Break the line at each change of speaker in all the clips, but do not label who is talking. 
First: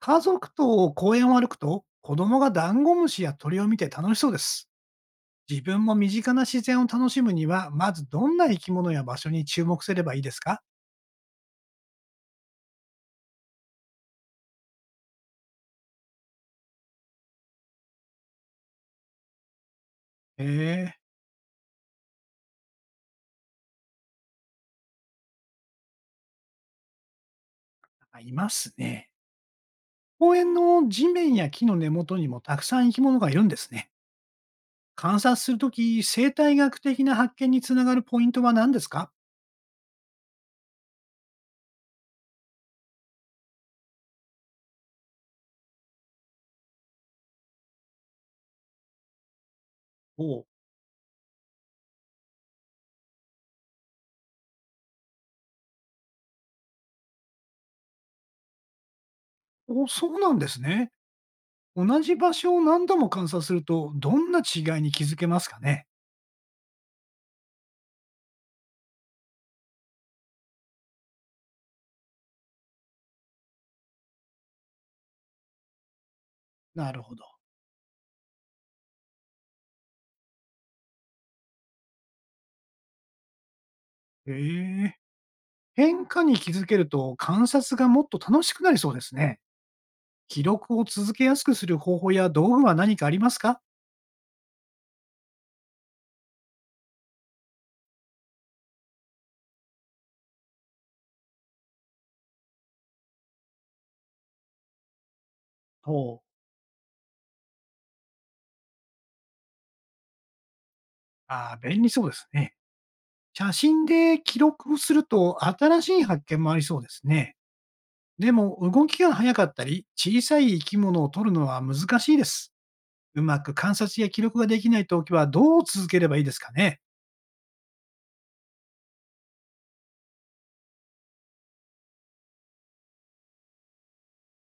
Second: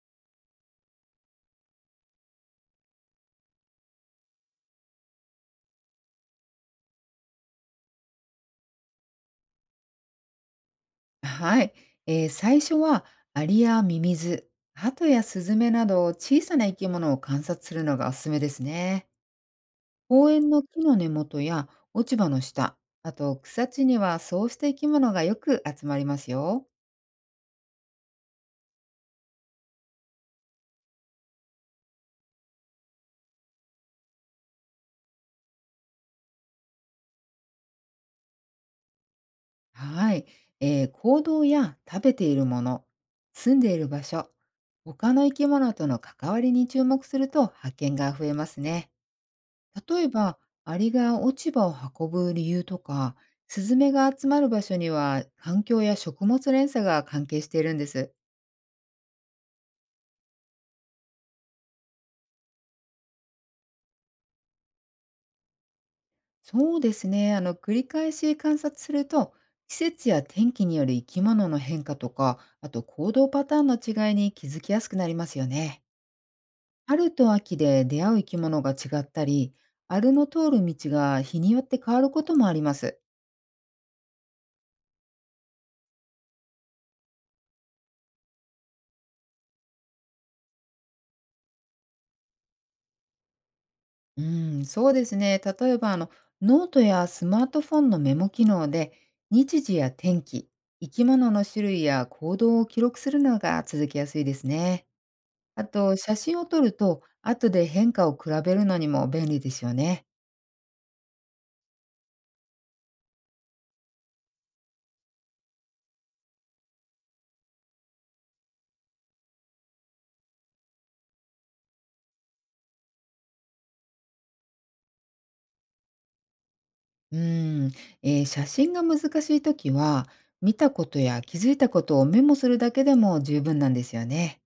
家族と公園を歩くと、子供がダンゴムシや鳥を見て楽しそうです。自分も身近な自然を楽しむには、まずどんな生き物や場所に注目すればいいですか？
はい、最初はアリやミミズ、ハトやスズメなど小さな生き物を観察するのがおすすめですね。公
へ
園の木
え
の
ー、
根元や落ち葉の下、あと草地にはそうした生き物がよく集まりますよ。
いますね。公園の地面や木の根元にもたくさん生き物がいるんですね。観察するとき、生態学的な発見につながるポイントは何ですか？
はい、行動や食べているもの、住んでいる場所、他の生き物との関わりに注目すると発見が増えますね。例え
お
ば、
う。
アリが落ち葉を運ぶ理由とか、スズメが集まる場所には環境や食物連鎖が関係しているんです。
お、そうなんですね。同じ場所を何度も観察すると、どんな違いに気づけますかね？
そうですね。繰り返し観察すると、季節や天気による生き物の変化とか、あと行動パターンの違いに気づきやすくなりますよね。
なる
春
ほど。
と秋で出会う生き物が違ったり、アルの通る道が日によって変わることもあります。
へえ、変化に気づけると観察がもっと楽しくなりそうですね。記録を続けやすくする方法や道具は何かありますか？
うん、そうですね。例えば、ノートやスマートフォンのメモ機能で、日時や天気、生き物の種類や行動を記録するのが続きやすいですね。あと、写
ほう。
真を撮ると、後で変化を比べるのにも便利ですよね。
ああ、便利そうですね。写真で記録すると新しい発見もありそうですね。でも動きが早かったり、小さい生き物を撮るのは難しいです。うまく観察や記録ができないときはどう続ければいいですかね？
うん、写真が難しいときは、見たことや気づいたことをメモするだけでも十分なんですよね。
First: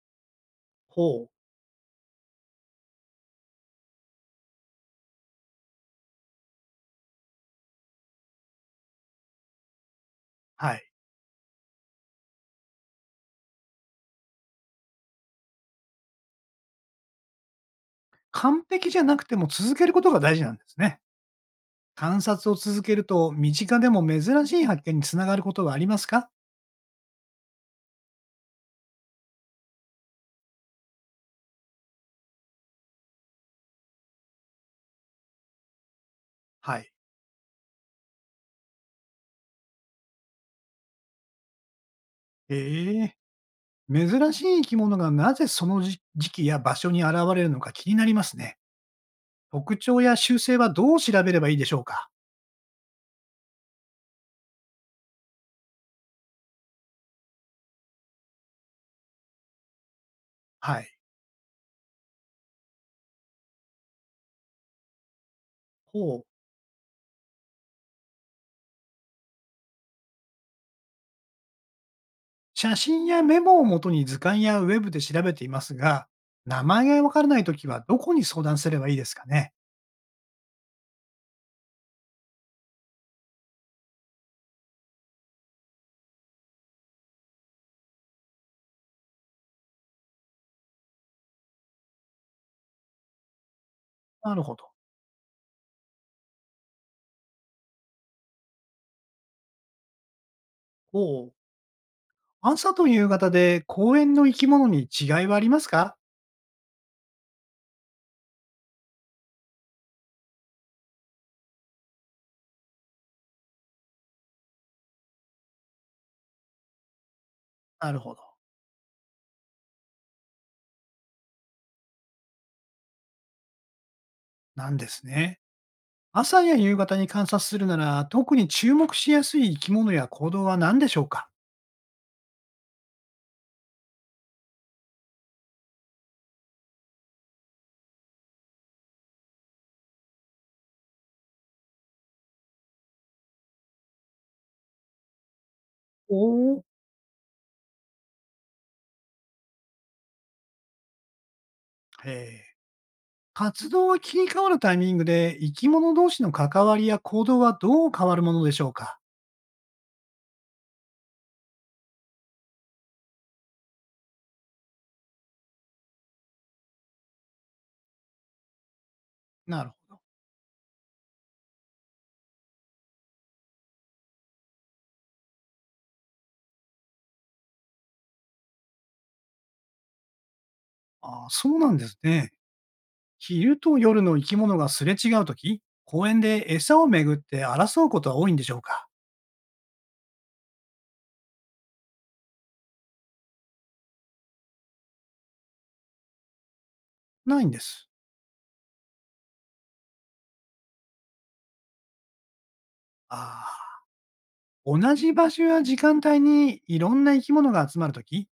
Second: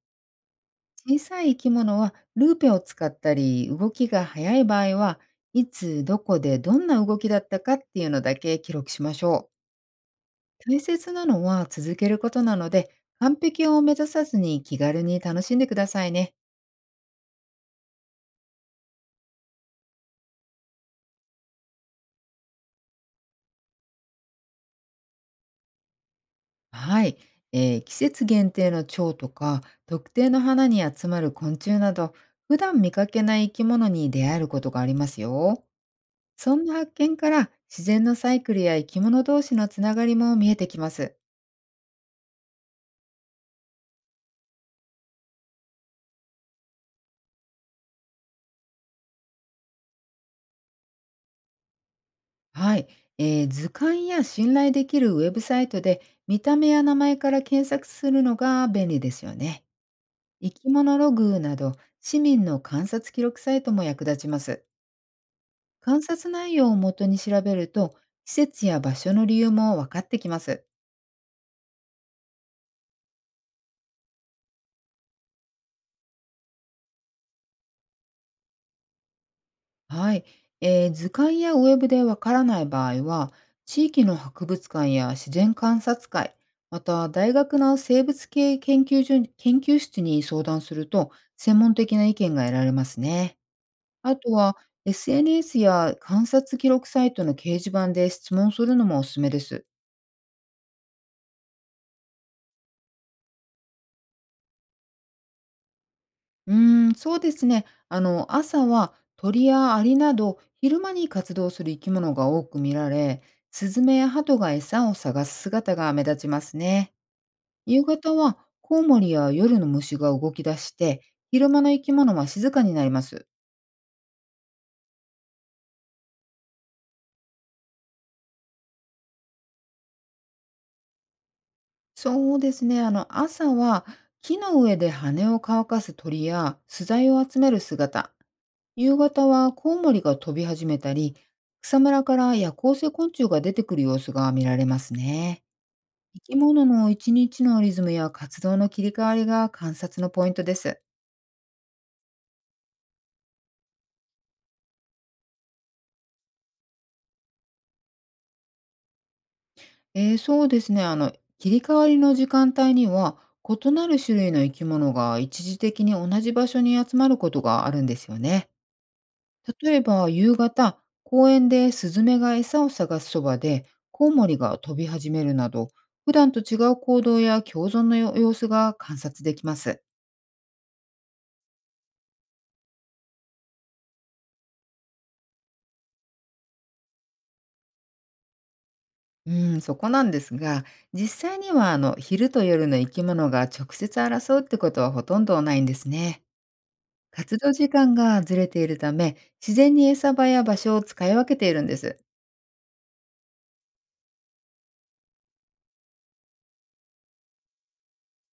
小
ほう。
さい生き物はルーペを使ったり動きが速い場合はいつどこでどんな動きだったかっていうのだけ記録しましょう。
は
大
い。
切なのは続けることなので完璧を目指さずに気軽に楽しんでくださいね。
完璧じゃなくても続けることが大事なんですね。観察を続けると、身近でも珍しい発見につながることはありますか？
はい、季節限定の蝶とか特定の花に集まる昆虫など普段見かけない生き物に出会えることがありますよ。そんな
はい。
発見から自然のサイクルや生き物同士のつながりも見えてきます。
ええ、珍しい生き物がなぜその時時期や場所に現れるのか気になりますね。特徴や習性はどう調べればいいでしょうか？
はい、図鑑や信頼できるウェブサイトで見た目や名前から検索するのが便利ですよね。生き
は
物
い。
ログなど市民の観察記録サイトも役立ちます。観
ほう。
察内容をもとに調べると季節や場所の理由も分かってきます。
写真やメモをもとに図鑑やウェブで調べていますが、名前がわからないときはどこに相談すればいいですかね？
はい、図鑑やウェブでわからない場合は、地域の博物館や自然観察会、また大学の生物系研究所に研究室に相談すると、専門的な意見が得られますね。あと
なるほ
は、
ど。
SNS や観察記録サイトの掲示板で質問するのもおすすめです。
ほう。朝と夕方で公園の生き物に違いはありますか？
うーん、そうですね。朝は鳥やアリなど昼間に活動する生き物が多く見られ、スズメやハトが餌を探す姿が目立ちますね。夕
なるほ
方は
ど。
コウモリや夜の虫が動き出して、昼間の生き物は静かになります。
なんですね。朝や夕方に観察するなら、特に注目しやすい生き物や行動は何でしょうか？
そうですね。朝は木の上で羽を乾かす鳥や巣材を集める姿。夕方はコウモリが飛び始めたり、草むらから夜行性昆虫が出てくる様子が見られますね。
お
生き
おー。
物の一日のリズムや活動の切り替わりが観察のポイントです。
えー活動が切り替わるタイミングで生き物同士の関わりや行動はどう変わるものでしょうか？
そうですね。切り替わりの時間帯には、異なる種類の生き物が一時的に同じ場所に集まることがあるんですよね。
なるほ
例え
ど。
ば、夕方、公園でスズメが餌を探すそばで、コウモリが飛び始めるなど、普段と違う行動や共存の様様子が観察できます。
あー、そうなんですね。昼と夜の生き物がすれ違うとき、公園で餌をめぐって争うことは多いんでしょうか？
うん、そこなんですが、実際には昼と夜の生き物が直接争うってことはほとんどないんですね。活
ないん
動
で
時
す。
間がずれているため、自然に餌場や場所を使い分けているんです。
ああ、同じ場所や時間帯にいろんな生き物が集まるとき、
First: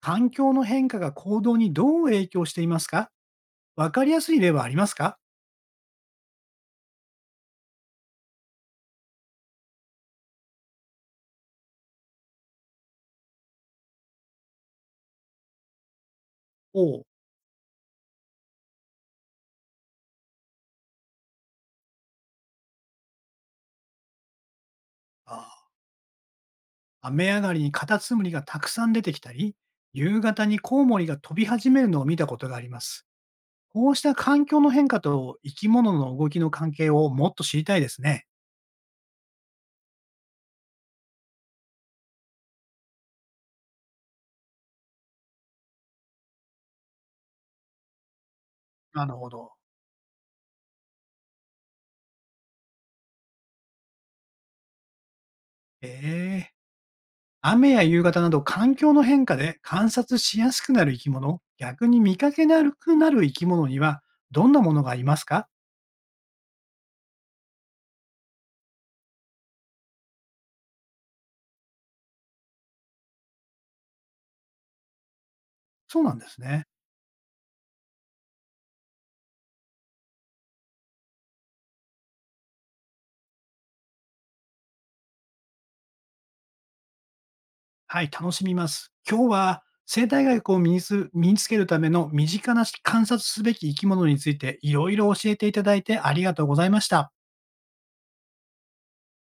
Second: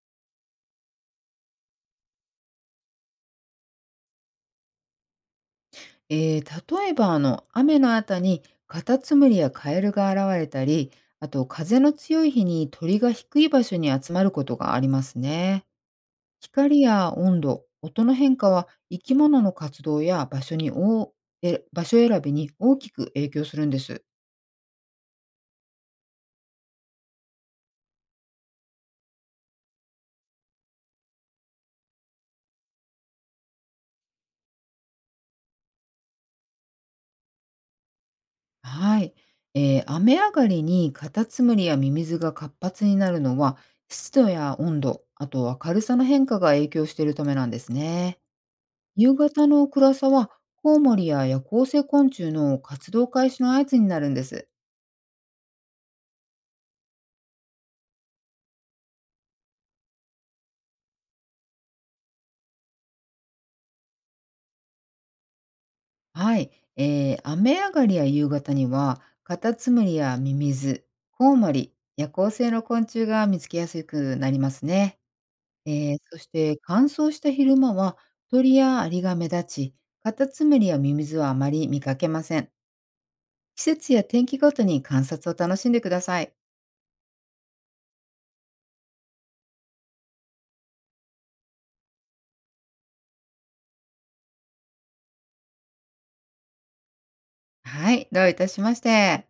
環境の変化が行動にどう影響していますか？わかりやすい例はありますか？
例えば雨の後にカタツムリやカエルが現れたり、あと風の強い日に鳥が低い場所に集まることがありますね。光
お、
や温度、音の変化は生き物の活動や場所選びに大きく影響するんです。
あー雨上がりにカタツムリがたくさん出てきたり、夕方にコウモリが飛び始めるのを見たことがあります。こうした環境の変化と生き物の動きの関係をもっと知りたいですね。
はい。雨上がりにカタツムリやミミズが活発になるのは、湿度や温度、あとは軽さの変化が影響しているためなんですね。
なる
夕
ほ
方
ど。
の暗さは、コウモリや夜行性昆虫の活動開始の合図になるんです。
ええ、雨や夕方など環境の変化で観察しやすくなる生き物、逆に見かけなくなる生き物にはどんなものがいますか？
はい。雨上がりや夕方には、カタツムリやミミズ、コウモリ、夜行性の昆虫が見つけやすくなりますね。
そうな
そ
んで
し
す
て
ね。
乾燥した昼間は鳥やアリが目立ち、カタツムリやミミズはあまり見かけません。季節や天気ごとに観察を楽しんでください。
はい、楽しみます。今日は生態学を身につけるための身近な観察すべき生き物についていろいろ教えていただいてありがとうございました。
はい、どういたしまして。